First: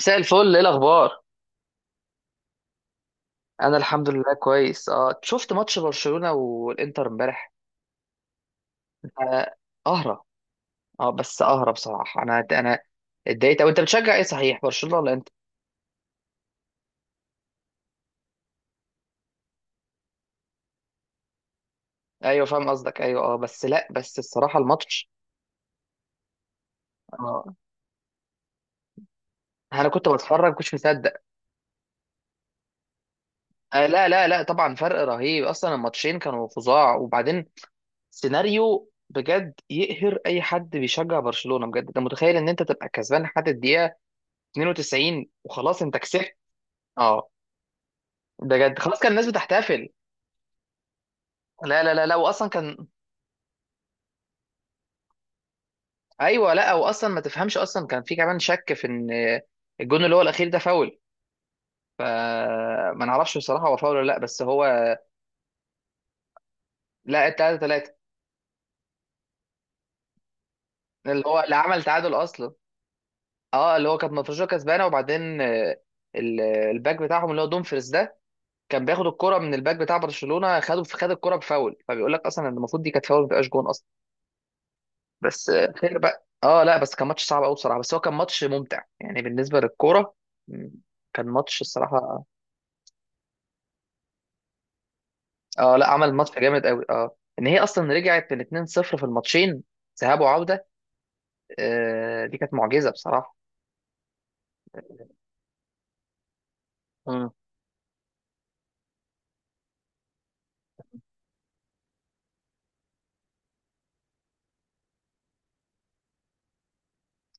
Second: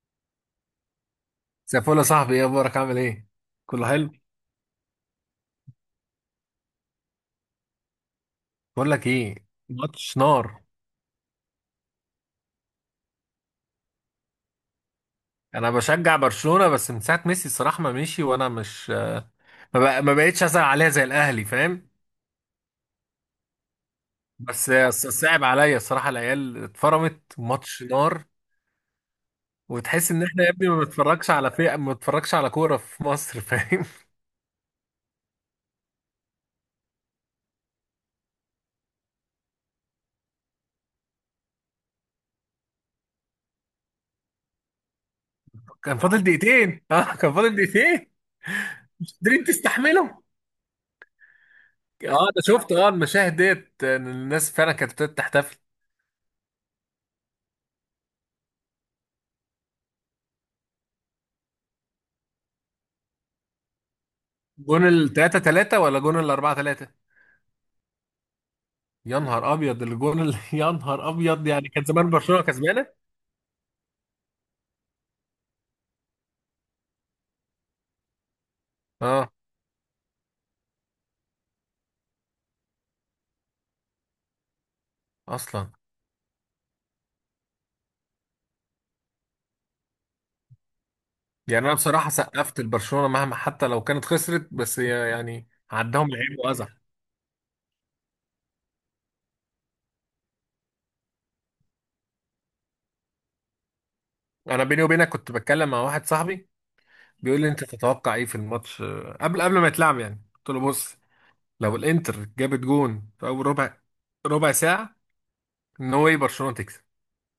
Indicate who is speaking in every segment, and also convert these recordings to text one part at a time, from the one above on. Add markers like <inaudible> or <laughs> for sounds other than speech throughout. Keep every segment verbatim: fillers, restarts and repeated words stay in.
Speaker 1: مساء الفل، ايه الاخبار؟
Speaker 2: سيفول يا صاحبي، ايه اخبارك؟ عامل ايه؟
Speaker 1: انا
Speaker 2: كله
Speaker 1: الحمد
Speaker 2: حلو.
Speaker 1: لله كويس. اه شفت ماتش برشلونة والانتر امبارح.
Speaker 2: بقول لك ايه.
Speaker 1: آه.
Speaker 2: مش
Speaker 1: قهرة.
Speaker 2: نار.
Speaker 1: اه بس قهرة بصراحة. انا انا اتضايقت. او انت بتشجع ايه صحيح، برشلونة ولا انت؟
Speaker 2: انا بشجع برشلونة بس من ساعة ميسي الصراحة ما مشي، وانا مش ما بق- ما بقتش ازعل عليها زي الاهلي، فاهم.
Speaker 1: ايوه فاهم قصدك. ايوه اه بس لا بس الصراحة
Speaker 2: بس ص-
Speaker 1: الماتش.
Speaker 2: صعب عليا الصراحة، العيال اتفرمت،
Speaker 1: اه
Speaker 2: ماتش نار.
Speaker 1: انا كنت
Speaker 2: وتحس ان احنا يا
Speaker 1: بتفرج،
Speaker 2: ابني
Speaker 1: كنتش
Speaker 2: ما
Speaker 1: مصدق.
Speaker 2: بنتفرجش على فئة، ما بنتفرجش على كورة في مصر، فاهم.
Speaker 1: آه لا لا لا، طبعا فرق رهيب اصلا، الماتشين كانوا فظاع. وبعدين سيناريو بجد يقهر اي حد بيشجع برشلونة، بجد. انت متخيل ان انت تبقى كسبان لحد الدقيقة اثنين وتسعين وخلاص
Speaker 2: <laughs>
Speaker 1: انت
Speaker 2: كان فاضل
Speaker 1: كسبت.
Speaker 2: دقيقتين، اه
Speaker 1: اه
Speaker 2: كان فاضل دقيقتين.
Speaker 1: بجد خلاص، كان
Speaker 2: مش
Speaker 1: الناس
Speaker 2: قادرين
Speaker 1: بتحتفل.
Speaker 2: تستحملوا.
Speaker 1: لا لا لا لا،
Speaker 2: اه، انا
Speaker 1: واصلا
Speaker 2: شفت
Speaker 1: كان.
Speaker 2: اه المشاهد ديت إن الناس فعلا كانت بتحتفل.
Speaker 1: ايوه لا، واصلا ما تفهمش، اصلا كان في كمان شك في ان الجون اللي هو الاخير ده فاول. فما نعرفش بصراحه هو فاول ولا لا، بس هو.
Speaker 2: جون ال تلاته تلاته ولا جون ال اربعه تلاته؟
Speaker 1: لا، التلاته تلاته،
Speaker 2: يا نهار ابيض، الجون اللي <laughs> يا نهار
Speaker 1: اللي هو
Speaker 2: ابيض
Speaker 1: اللي
Speaker 2: يعني
Speaker 1: عمل
Speaker 2: كان زمان
Speaker 1: تعادل
Speaker 2: برشلونه
Speaker 1: اصلا.
Speaker 2: كسبانه.
Speaker 1: اه اللي هو كانت مفروشة كسبانه، وبعدين آه، ال- الباك بتاعهم اللي هو دومفريز ده كان بياخد
Speaker 2: اه
Speaker 1: الكرة من الباك بتاع برشلونة، خده خد الكرة بفاول. فبيقول لك اصلا ان المفروض دي كانت فاول، ما تبقاش جون اصلا. بس
Speaker 2: اصلا.
Speaker 1: آه، خير بقى. اه لا بس كان ماتش صعب قوي بصراحه، بس هو كان ماتش ممتع يعني بالنسبه للكوره. م، كان ماتش
Speaker 2: يعني انا بصراحه
Speaker 1: الصراحه.
Speaker 2: سقفت لبرشلونه مهما، حتى لو كانت خسرت، بس هي يعني
Speaker 1: اه لا،
Speaker 2: عداهم
Speaker 1: عمل ماتش
Speaker 2: لعيب
Speaker 1: جامد
Speaker 2: واذى.
Speaker 1: قوي. اه ان هي اصلا رجعت من اتنين صفر في الماتشين ذهاب وعوده. آه، دي كانت معجزه بصراحه.
Speaker 2: انا بيني وبينك كنت بتكلم مع واحد صاحبي
Speaker 1: مم.
Speaker 2: بيقول لي انت تتوقع ايه في الماتش، آه، قبل قبل ما يتلعب، يعني قلت له بص، لو الانتر جابت جون في اول ربع ربع ساعه، ان هو ايه برشلونه تكسب.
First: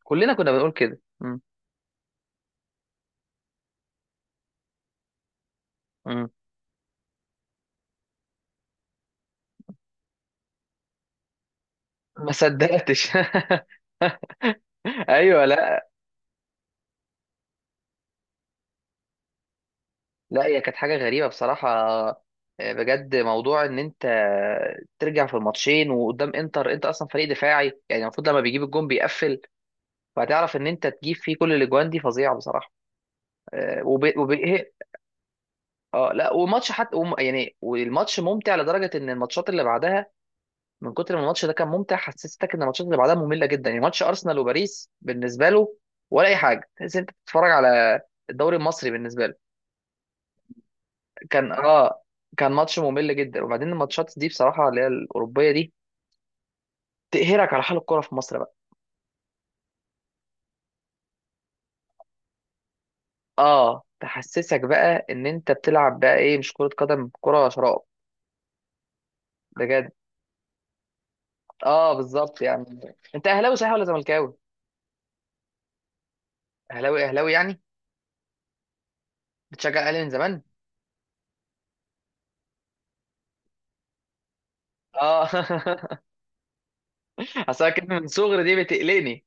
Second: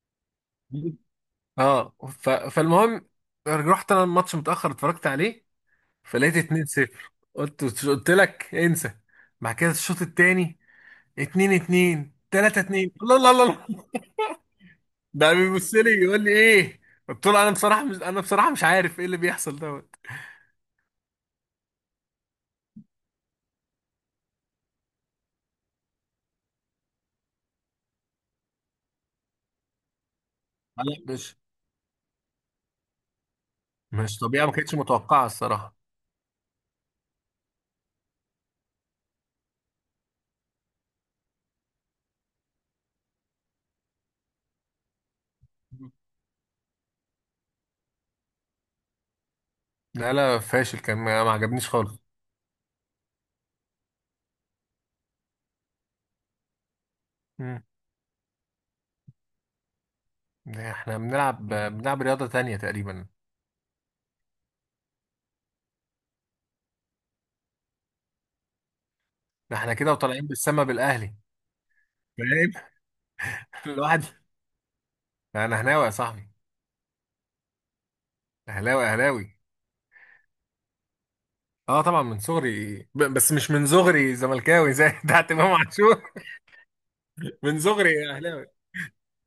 Speaker 1: كلنا كنا بنقول كده. مم.
Speaker 2: اه ف... فالمهم، رحت انا الماتش متاخر اتفرجت عليه،
Speaker 1: مم.
Speaker 2: فلقيت اتنين صفر، قلت قلت لك انسى. بعد كده الشوط التاني اتنين اتنين،
Speaker 1: ما
Speaker 2: تلاته اتنين،
Speaker 1: صدقتش.
Speaker 2: الله الله الله
Speaker 1: <laughs>
Speaker 2: الله. ده
Speaker 1: ايوه
Speaker 2: بيبص
Speaker 1: لا.
Speaker 2: لي يقول لي ايه. قلت له انا بصراحه مش، انا بصراحه مش عارف ايه اللي بيحصل دوت.
Speaker 1: لا هي كانت حاجه غريبه بصراحه. آه، بجد موضوع ان انت ترجع في الماتشين وقدام انتر، انت اصلا فريق دفاعي يعني، المفروض لما بيجيب الجون بيقفل. فهتعرف ان انت
Speaker 2: لا
Speaker 1: تجيب فيه
Speaker 2: مش
Speaker 1: كل الاجوان دي، فظيعه بصراحه. آه، وب...
Speaker 2: مش
Speaker 1: وب...
Speaker 2: طبيعه، ما
Speaker 1: إيه؟
Speaker 2: كانتش متوقعه الصراحه.
Speaker 1: اه لا وماتش حتى وم... يعني والماتش ممتع لدرجه ان الماتشات اللي بعدها، من كتر ما الماتش ده كان ممتع حسستك ان الماتشات اللي بعدها ممله جدا. يعني ماتش ارسنال وباريس بالنسبه له ولا اي حاجه، تحس إن انت بتتفرج على الدوري المصري بالنسبه له.
Speaker 2: لا لا فاشل كان، ما ما
Speaker 1: كان
Speaker 2: عجبنيش خالص.
Speaker 1: اه كان ماتش ممل جدا. وبعدين الماتشات دي بصراحه اللي هي الاوروبيه دي تقهرك
Speaker 2: مم.
Speaker 1: على حال الكوره في مصر بقى.
Speaker 2: ده احنا بنلعب بنلعب رياضه تانية تقريبا.
Speaker 1: اه تحسسك بقى ان انت بتلعب بقى ايه، مش كره قدم، كره شراب.
Speaker 2: ده احنا
Speaker 1: بجد.
Speaker 2: كده وطالعين بالسما بالاهلي،
Speaker 1: اه بالظبط
Speaker 2: فاهم.
Speaker 1: يعني. انت اهلاوي
Speaker 2: <laughs>
Speaker 1: صحيح ولا
Speaker 2: الواحد.
Speaker 1: زملكاوي؟
Speaker 2: ده انا هناوي يا صاحبي.
Speaker 1: اهلاوي اهلاوي يعني.
Speaker 2: اهلاوي اهلاوي.
Speaker 1: بتشجع الاهلي من زمان.
Speaker 2: اه طبعا من صغري، ب- بس مش من صغري زملكاوي زي <laughs>
Speaker 1: اه.
Speaker 2: بتاعت امام عاشور.
Speaker 1: <laughs>
Speaker 2: من
Speaker 1: اصل أنا كلمه من
Speaker 2: صغري
Speaker 1: صغري
Speaker 2: اهلاوي.
Speaker 1: دي بتقلقني.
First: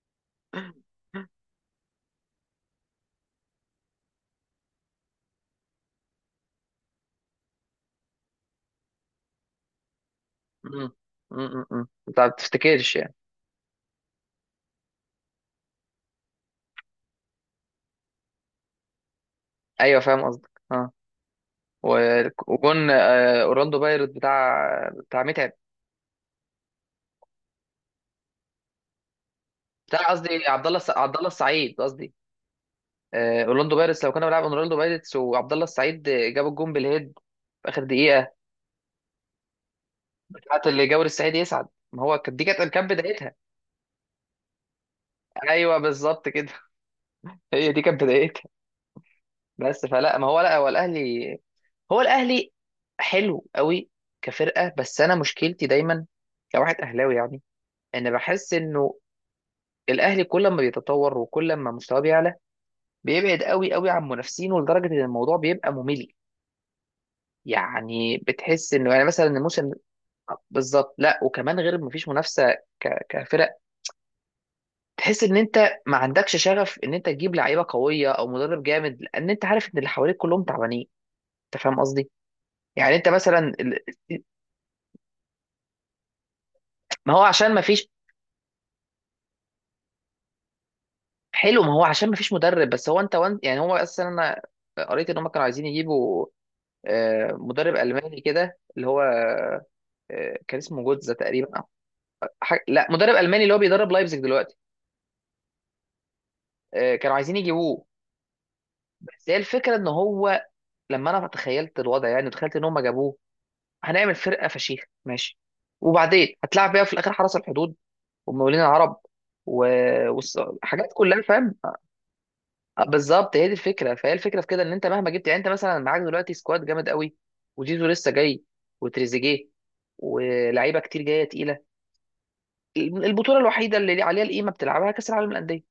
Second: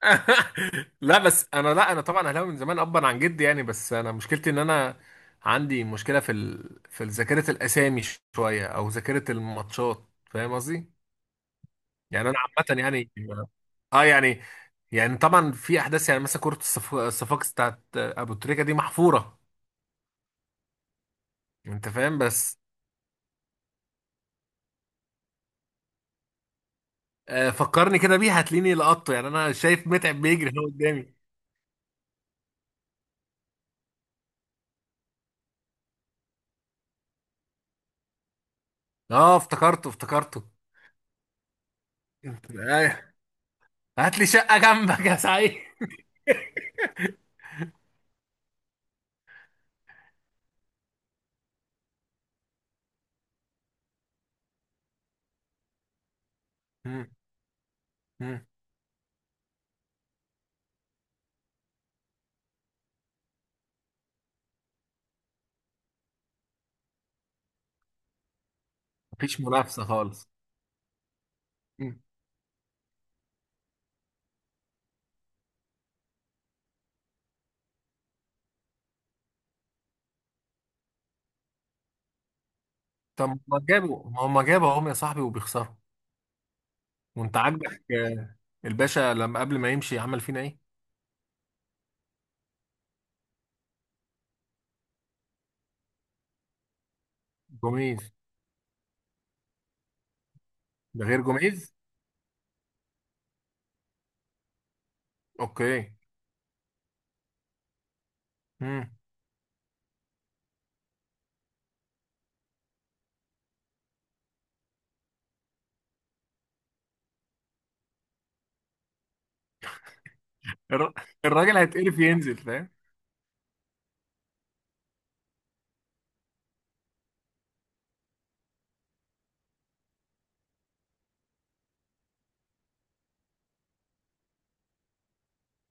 Speaker 2: <laughs> لا بس انا، لا انا طبعا اهلاوي من زمان ابا عن جدي يعني، بس انا مشكلتي ان انا عندي مشكله في ال... في ذاكره الاسامي شويه، او ذاكره الماتشات، فاهم
Speaker 1: امم
Speaker 2: قصدي.
Speaker 1: امم امم انت ما
Speaker 2: يعني انا عامه
Speaker 1: بتفتكرش
Speaker 2: يعني،
Speaker 1: يعني.
Speaker 2: اه يعني، يعني طبعا في احداث، يعني مثلا كره الصف... الصفاقس بتاعت ابو تريكه دي محفوره.
Speaker 1: ايوه فاهم قصدك. اه
Speaker 2: انت فاهم.
Speaker 1: و-
Speaker 2: بس
Speaker 1: وجون آه، اورلاندو بايرت بتاع بتاع متعب.
Speaker 2: آه، فكرني كده بيها هتلاقيني لقطته، يعني انا شايف
Speaker 1: بتاع
Speaker 2: متعب
Speaker 1: قصدي،
Speaker 2: بيجري
Speaker 1: عبد
Speaker 2: هو
Speaker 1: الله الس-
Speaker 2: قدامي.
Speaker 1: عبد الله السعيد قصدي. آه، اورلاندو بايرتس، لو كنا بنلعب اورلاندو بايرتس وعبد الله السعيد جاب الجون بالهيد في اخر دقيقه،
Speaker 2: اه افتكرته افتكرته.
Speaker 1: بتاعت اللي جاور السعيد يسعد، ما هو كانت دي
Speaker 2: انت
Speaker 1: كانت كانت
Speaker 2: ايوه.
Speaker 1: بدايتها.
Speaker 2: هات لي شقة جنبك يا سعيد.
Speaker 1: ايوه بالظبط كده. <laughs> هي دي كانت بدايتها. بس فلا ما هو لا هو الاهلي، هو الاهلي حلو قوي كفرقه. بس انا مشكلتي دايما كواحد
Speaker 2: مم.
Speaker 1: اهلاوي يعني، ان
Speaker 2: مم.
Speaker 1: بحس انه الاهلي كل ما بيتطور وكل ما مستواه بيعلى بيبعد قوي قوي عن منافسينه لدرجه ان الموضوع بيبقى ممل. يعني بتحس انه يعني مثلا
Speaker 2: مفيش
Speaker 1: الموسم،
Speaker 2: منافسة خالص.
Speaker 1: بالظبط. لا وكمان غير ما
Speaker 2: مم.
Speaker 1: فيش منافسه، ك- كفرق، تحس ان انت ما عندكش شغف ان انت تجيب لعيبه قويه او مدرب جامد، لان انت عارف ان اللي حواليك كلهم تعبانين. انت فاهم قصدي؟ يعني انت
Speaker 2: طب
Speaker 1: مثلا،
Speaker 2: ما جابوا، ما هم جابوا اهم يا صاحبي وبيخسروا.
Speaker 1: ما هو
Speaker 2: وانت
Speaker 1: عشان ما
Speaker 2: عاجبك
Speaker 1: فيش.
Speaker 2: آه، الباشا لما قبل ما يمشي عمل فينا ايه؟
Speaker 1: حلو، ما هو عشان ما فيش مدرب. بس هو انت وان يعني هو اصلا انا قريت ان هم كانوا عايزين يجيبوا آه، مدرب
Speaker 2: جوميز.
Speaker 1: الماني كده اللي هو آه، كان اسمه
Speaker 2: ده
Speaker 1: جوتزا
Speaker 2: غير
Speaker 1: تقريبا، أو
Speaker 2: جوميز؟
Speaker 1: حاجة. لا، مدرب الماني اللي هو بيدرب لايبزيج دلوقتي.
Speaker 2: اوكي.
Speaker 1: آه، كانوا عايزين يجيبوه.
Speaker 2: مم.
Speaker 1: بس هي الفكره ان هو لما انا تخيلت الوضع، يعني تخيلت ان هم جابوه، هنعمل فرقه فشيخ ماشي، وبعدين هتلعب بيها في الاخر حرس الحدود، ومقاولين العرب، و- والص- حاجات
Speaker 2: الر-
Speaker 1: كلها فاهم.
Speaker 2: الراجل هيتقرف ينزل، فاهم؟
Speaker 1: آه، بالظبط هي دي الفكره. فهي الفكره في كده، ان انت مهما جبت، يعني انت مثلا معاك دلوقتي سكواد جامد قوي، وجيزو لسه جاي، وتريزيجيه، ولاعيبه كتير جايه تقيله، البطوله الوحيده اللي عليها القيمه بتلعبها كاس العالم للانديه.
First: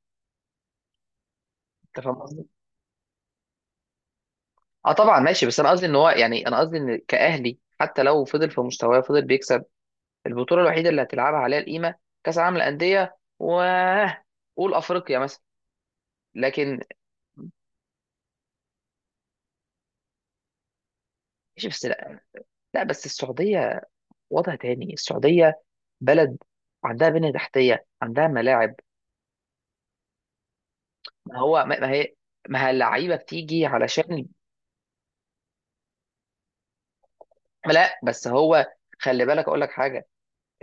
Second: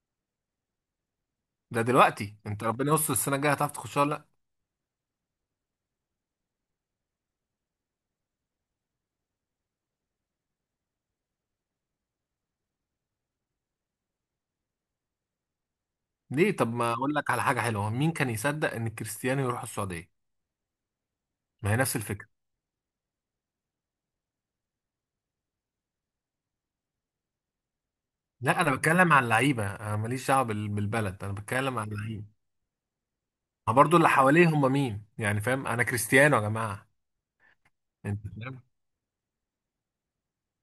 Speaker 2: ده
Speaker 1: انت فاهم
Speaker 2: دلوقتي،
Speaker 1: قصدي؟
Speaker 2: انت ربنا يستر، السنة الجاية هتعرف تخشها ولا لا؟
Speaker 1: اه طبعا ماشي. بس انا قصدي ان هو، يعني انا قصدي ان كاهلي حتى لو فضل في مستواه فضل بيكسب، البطوله الوحيده اللي هتلعبها عليها القيمه كاس العالم للانديه و قول افريقيا مثلا.
Speaker 2: ليه؟ طب
Speaker 1: لكن،
Speaker 2: ما اقول لك على حاجة حلوة، مين كان يصدق ان كريستيانو يروح السعودية؟
Speaker 1: ماشي
Speaker 2: ما هي
Speaker 1: بس
Speaker 2: نفس
Speaker 1: لا.
Speaker 2: الفكرة.
Speaker 1: لا بس السعوديه وضع تاني، السعوديه بلد عندها بنية تحتية، عندها
Speaker 2: لا
Speaker 1: ملاعب.
Speaker 2: انا بتكلم عن اللعيبه، انا ماليش دعوه بال- بالبلد، انا
Speaker 1: ما هو
Speaker 2: بتكلم
Speaker 1: ما
Speaker 2: عن
Speaker 1: ما هي،
Speaker 2: اللعيبه.
Speaker 1: ما هي اللعيبة بتيجي
Speaker 2: ما برضو اللي
Speaker 1: علشان.
Speaker 2: حواليه هم مين يعني، فاهم، انا كريستيانو يا جماعه.
Speaker 1: لا بس
Speaker 2: انت فاهم.
Speaker 1: هو، خلي بالك أقول لك حاجة.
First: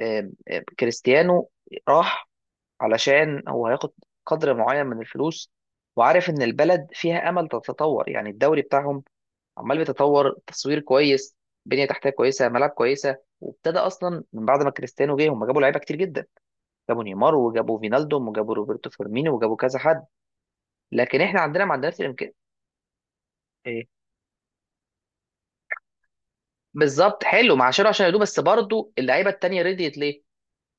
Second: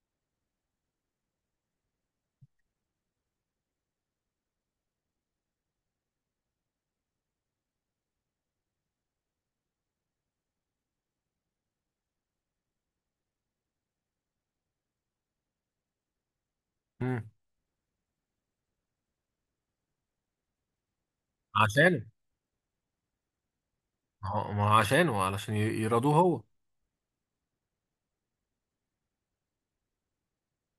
Speaker 1: آم، آم، كريستيانو راح علشان هو هياخد قدر معين من الفلوس، وعارف إن البلد فيها أمل تتطور. يعني الدوري بتاعهم عمال بيتطور، تصوير كويس، بنية تحتية كويسة، ملاعب كويسة. وابتدى أصلا من بعد ما كريستيانو جه هم جابوا لعيبة كتير جدا، جابوا
Speaker 2: امم.
Speaker 1: نيمار، وجابوا فينالدوم، وجابوا روبرتو فيرمينو، وجابوا كذا حد. لكن احنا عندنا ما عندناش
Speaker 2: عشانه.
Speaker 1: الامكانيات. ايه،
Speaker 2: ما هو ما هو عشانه، علشان ي- يرضوه هو.
Speaker 1: بالظبط. حلو مع شيرو عشان يدوب. بس برضو اللعيبه التانيه رضيت ليه؟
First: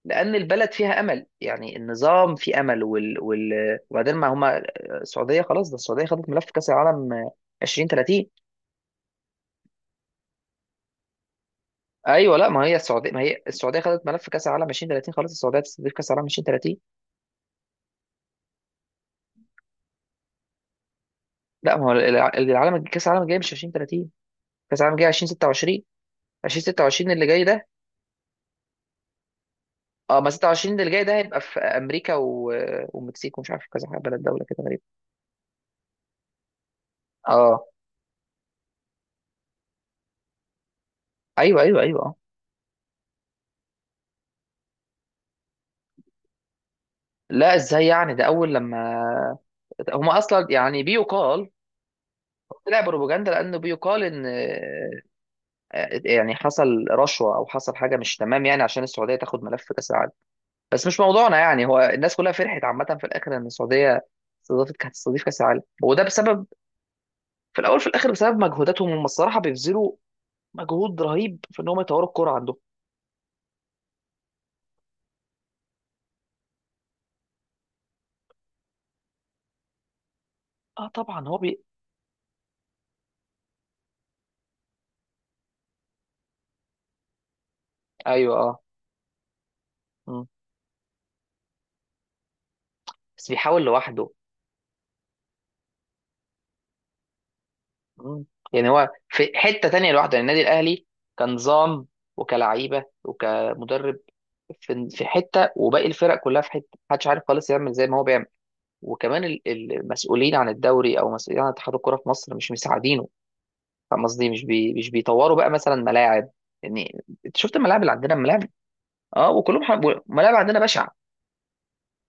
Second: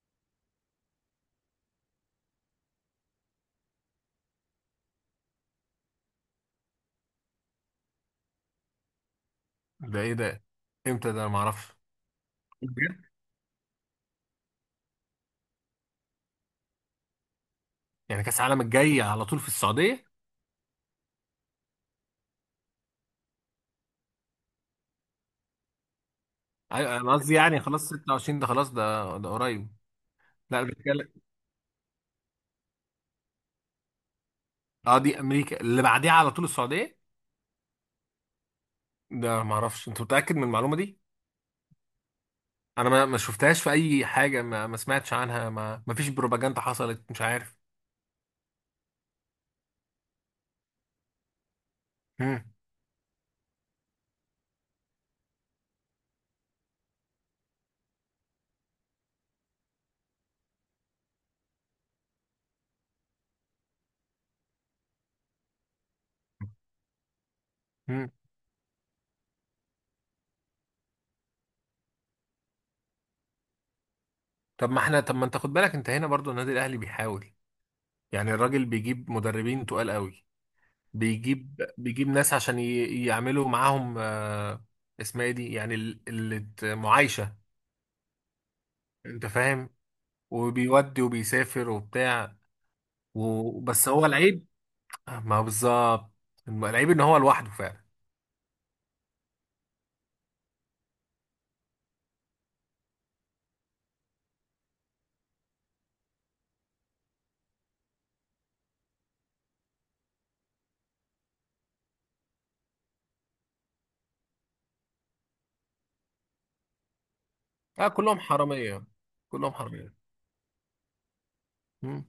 Speaker 1: لان البلد فيها امل، يعني النظام في امل وال... وال... وبعدين ما هما آه، السعوديه خلاص ده، السعوديه خدت ملف كاس العالم ألفين وثلاثين.
Speaker 2: ده ايه ده؟ امتى ده؟ انا ما اعرفش.
Speaker 1: ايوه لا، ما هي
Speaker 2: بجد؟
Speaker 1: السعوديه ما هي السعوديه خدت ملف كاس العالم ألفين وثلاثين خلاص، السعوديه تستضيف كاس العالم ألفين وثلاثين.
Speaker 2: يعني كاس العالم الجاي على طول في السعوديه؟
Speaker 1: لا، ما هو الع- العالم، كاس العالم الجاي مش ألفين وثلاثين، كاس العالم الجاي ألفين وستة وعشرين.
Speaker 2: ايوه
Speaker 1: ألفين وستة وعشرين
Speaker 2: انا
Speaker 1: اللي
Speaker 2: قصدي،
Speaker 1: جاي
Speaker 2: يعني
Speaker 1: ده.
Speaker 2: خلاص ستة وعشرين، ده خلاص ده ده قريب.
Speaker 1: اه ما
Speaker 2: لا
Speaker 1: ستة وعشرين اللي جاي
Speaker 2: بتكلم.
Speaker 1: ده هيبقى في امريكا و... والمكسيك، ومش عارف كذا بلد، دوله كده غريبه.
Speaker 2: اه، دي امريكا اللي بعديها على طول السعوديه.
Speaker 1: اه
Speaker 2: ده ما اعرفش، انت متاكد من المعلومه دي؟
Speaker 1: ايوه ايوه ايوه آه.
Speaker 2: انا ما ما شفتهاش في اي حاجه، ما, ما سمعتش عنها، ما ما فيش بروباجندا حصلت، مش
Speaker 1: لا
Speaker 2: عارف.
Speaker 1: ازاي يعني، ده اول لما هما اصلا يعني بيقال،
Speaker 2: مم.
Speaker 1: طلع بروباجندا، لانه بيقال ان آه، يعني حصل رشوه او حصل حاجه مش تمام، يعني عشان السعوديه تاخد ملف كاس العالم. بس مش موضوعنا يعني. هو الناس كلها فرحت عامه في الاخر ان السعوديه استضافت، كانت تستضيف كاس العالم، وده بسبب في الاول في
Speaker 2: مم.
Speaker 1: الاخر بسبب مجهوداتهم هم الصراحه، بيبذلوا مجهود رهيب في ان هم يطوروا الكوره عندهم.
Speaker 2: طب ما احنا، طب ما انت خد بالك، انت هنا برضو النادي الاهلي بيحاول، يعني الراجل بيجيب مدربين تقال قوي.
Speaker 1: اه طبعا هو
Speaker 2: بيجيب
Speaker 1: بي...
Speaker 2: بيجيب ناس عشان ي- يعملوا معاهم آه، اسمها ايه دي، يعني ال- ال- معايشه.
Speaker 1: ايوه اه.
Speaker 2: انت فاهم.
Speaker 1: مم.
Speaker 2: وبيودي وبيسافر وبتاع،
Speaker 1: بس بيحاول
Speaker 2: وبس هو
Speaker 1: لوحده.
Speaker 2: العيب. ما هو بالظبط، العيب ان هو لوحده فعلا.
Speaker 1: مم. يعني هو في حتة تانية لوحده. يعني النادي الأهلي كنظام وكلعيبة وكمدرب في في حتة، وباقي الفرق كلها في حتة. محدش عارف خالص يعمل زي ما هو بيعمل. وكمان ال- المسؤولين عن الدوري أو مسؤولين عن اتحاد الكورة في مصر مش مساعدينه. فاهم قصدي؟ مش بي مش بيطوروا بقى مثلا ملاعب. يعني انت شفت الملاعب
Speaker 2: اه
Speaker 1: اللي عندنا،
Speaker 2: كلهم
Speaker 1: الملاعب.
Speaker 2: حراميه.
Speaker 1: اه
Speaker 2: كلهم
Speaker 1: وكلهم ح-
Speaker 2: حراميه.
Speaker 1: ملاعب عندنا بشعة.
Speaker 2: مم.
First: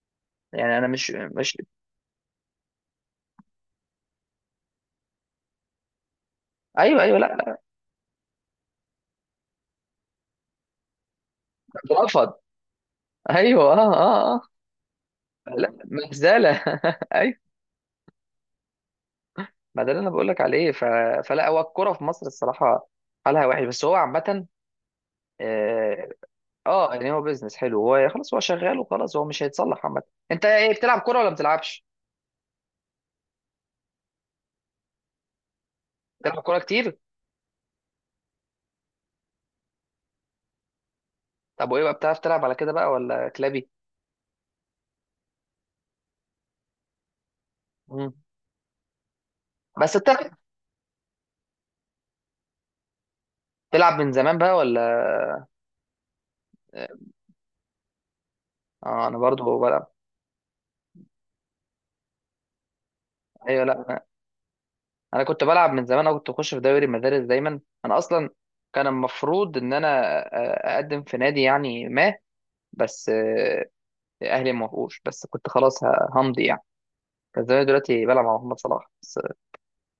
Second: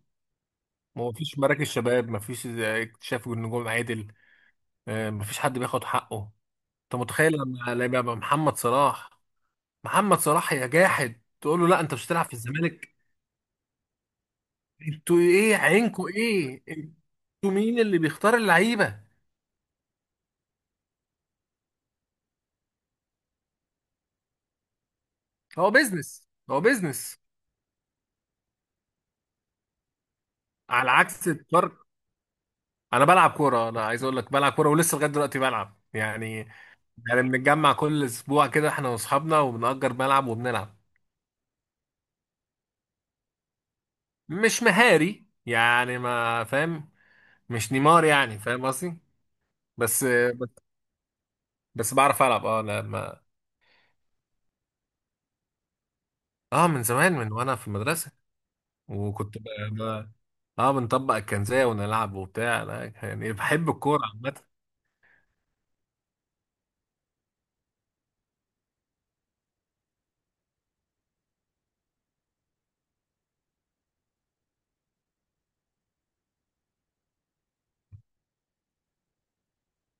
Speaker 1: يعني انا
Speaker 2: ما
Speaker 1: مش
Speaker 2: هو فيش
Speaker 1: مش
Speaker 2: مراكز شباب، ما فيش اكتشاف نجوم عادل، آه، ما فيش حد بياخد حقه. انت
Speaker 1: ايوه ايوه،
Speaker 2: متخيل
Speaker 1: لا لا،
Speaker 2: لما لما يبقى محمد صلاح، محمد صلاح يا جاحد تقول له لا انت مش هتلعب
Speaker 1: بترفض،
Speaker 2: في الزمالك؟
Speaker 1: ايوه اه اه اه.
Speaker 2: انتوا ايه،
Speaker 1: لا
Speaker 2: عينكوا
Speaker 1: مهزله.
Speaker 2: ايه، انتوا
Speaker 1: <laughs>
Speaker 2: مين اللي بيختار اللعيبه؟
Speaker 1: ما ده اللي انا بقول لك عليه. ف... فلا هو الكوره في مصر الصراحه حالها وحش. بس هو عامه
Speaker 2: هو
Speaker 1: اه.
Speaker 2: بيزنس هو
Speaker 1: آه، يعني
Speaker 2: بيزنس.
Speaker 1: هو بيزنس حلو، هو خلاص هو شغال، وخلاص هو مش هيتصلح عامه. انت ايه،
Speaker 2: على
Speaker 1: بتلعب كوره
Speaker 2: عكس
Speaker 1: ولا ما
Speaker 2: الفرق.
Speaker 1: بتلعبش؟
Speaker 2: انا بلعب كوره، انا عايز اقول لك بلعب كوره ولسه لغايه دلوقتي بلعب
Speaker 1: بتلعب
Speaker 2: يعني.
Speaker 1: كوره كتير.
Speaker 2: يعني بنتجمع كل اسبوع كده احنا واصحابنا وبنأجر ملعب وبنلعب.
Speaker 1: طب وايه بقى، بتعرف تلعب على كده بقى ولا كلابي؟
Speaker 2: مش مهاري يعني، ما فاهم، مش نيمار
Speaker 1: مم.
Speaker 2: يعني، فاهم قصدي.
Speaker 1: بس
Speaker 2: بس
Speaker 1: انت
Speaker 2: بس بس بعرف العب. اه لما،
Speaker 1: بتلعب من زمان بقى ولا؟
Speaker 2: اه، من زمان من وانا في المدرسه،
Speaker 1: اه انا
Speaker 2: وكنت ب...
Speaker 1: برضو بلعب.
Speaker 2: ب... اه بنطبق الكنزيه ونلعب وبتاع، لا يعني
Speaker 1: ايوه
Speaker 2: بحب الكوره
Speaker 1: لا،
Speaker 2: عامه.
Speaker 1: انا كنت بلعب من زمان، انا كنت بخش في دوري المدارس دايما. انا اصلا كان المفروض ان انا أ- اقدم في نادي، يعني ما. بس آه، اهلي ما وافقوش، بس كنت خلاص ه- همضي يعني. كان زمان دلوقتي بلعب مع محمد صلاح، بس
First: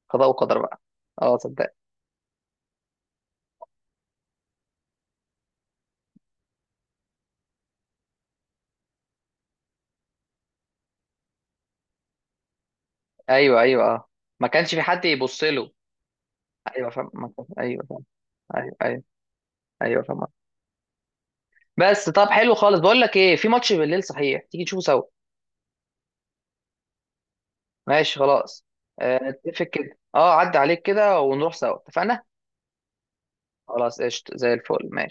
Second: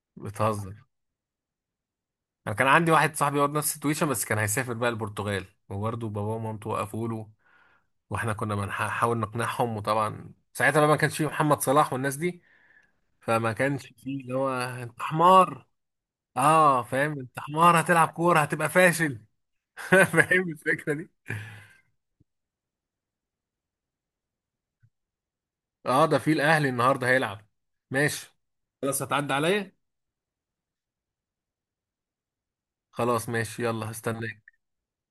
Speaker 1: قضاء وقدر
Speaker 2: بتهزر.
Speaker 1: بقى. اه صدق.
Speaker 2: انا كان عندي واحد صاحبي برضه نفس التويشه، بس كان هيسافر بقى البرتغال، وبرضه باباه ومامته وقفوا له، واحنا كنا بنحاول نقنعهم، وطبعا ساعتها بقى ما كانش فيه محمد صلاح والناس دي، فما
Speaker 1: ايوه ايوه
Speaker 2: كانش
Speaker 1: اه.
Speaker 2: فيه اللي
Speaker 1: ما
Speaker 2: هو
Speaker 1: كانش في
Speaker 2: انت
Speaker 1: حد يبص
Speaker 2: حمار.
Speaker 1: له.
Speaker 2: اه
Speaker 1: ايوه فاهم
Speaker 2: فاهم،
Speaker 1: ما
Speaker 2: انت
Speaker 1: كان-
Speaker 2: حمار
Speaker 1: ايوه فاهم.
Speaker 2: هتلعب كوره هتبقى
Speaker 1: ايوه ايوه.
Speaker 2: فاشل.
Speaker 1: ايوه
Speaker 2: <laughs>
Speaker 1: فاهم.
Speaker 2: فاهم الفكره.
Speaker 1: بس طب حلو خالص. بقول لك ايه، في ماتش بالليل صحيح، تيجي نشوفه سوا؟
Speaker 2: اه ده في الاهلي النهارده هيلعب.
Speaker 1: ماشي
Speaker 2: ماشي
Speaker 1: خلاص.
Speaker 2: خلاص.
Speaker 1: آه،
Speaker 2: هتعدي
Speaker 1: نتفق
Speaker 2: عليا.
Speaker 1: كده. اه عدى عليك كده ونروح سوا، اتفقنا.
Speaker 2: خلاص ماشي، يلا
Speaker 1: خلاص قشطة زي
Speaker 2: هستناك.
Speaker 1: الفل، ماشي.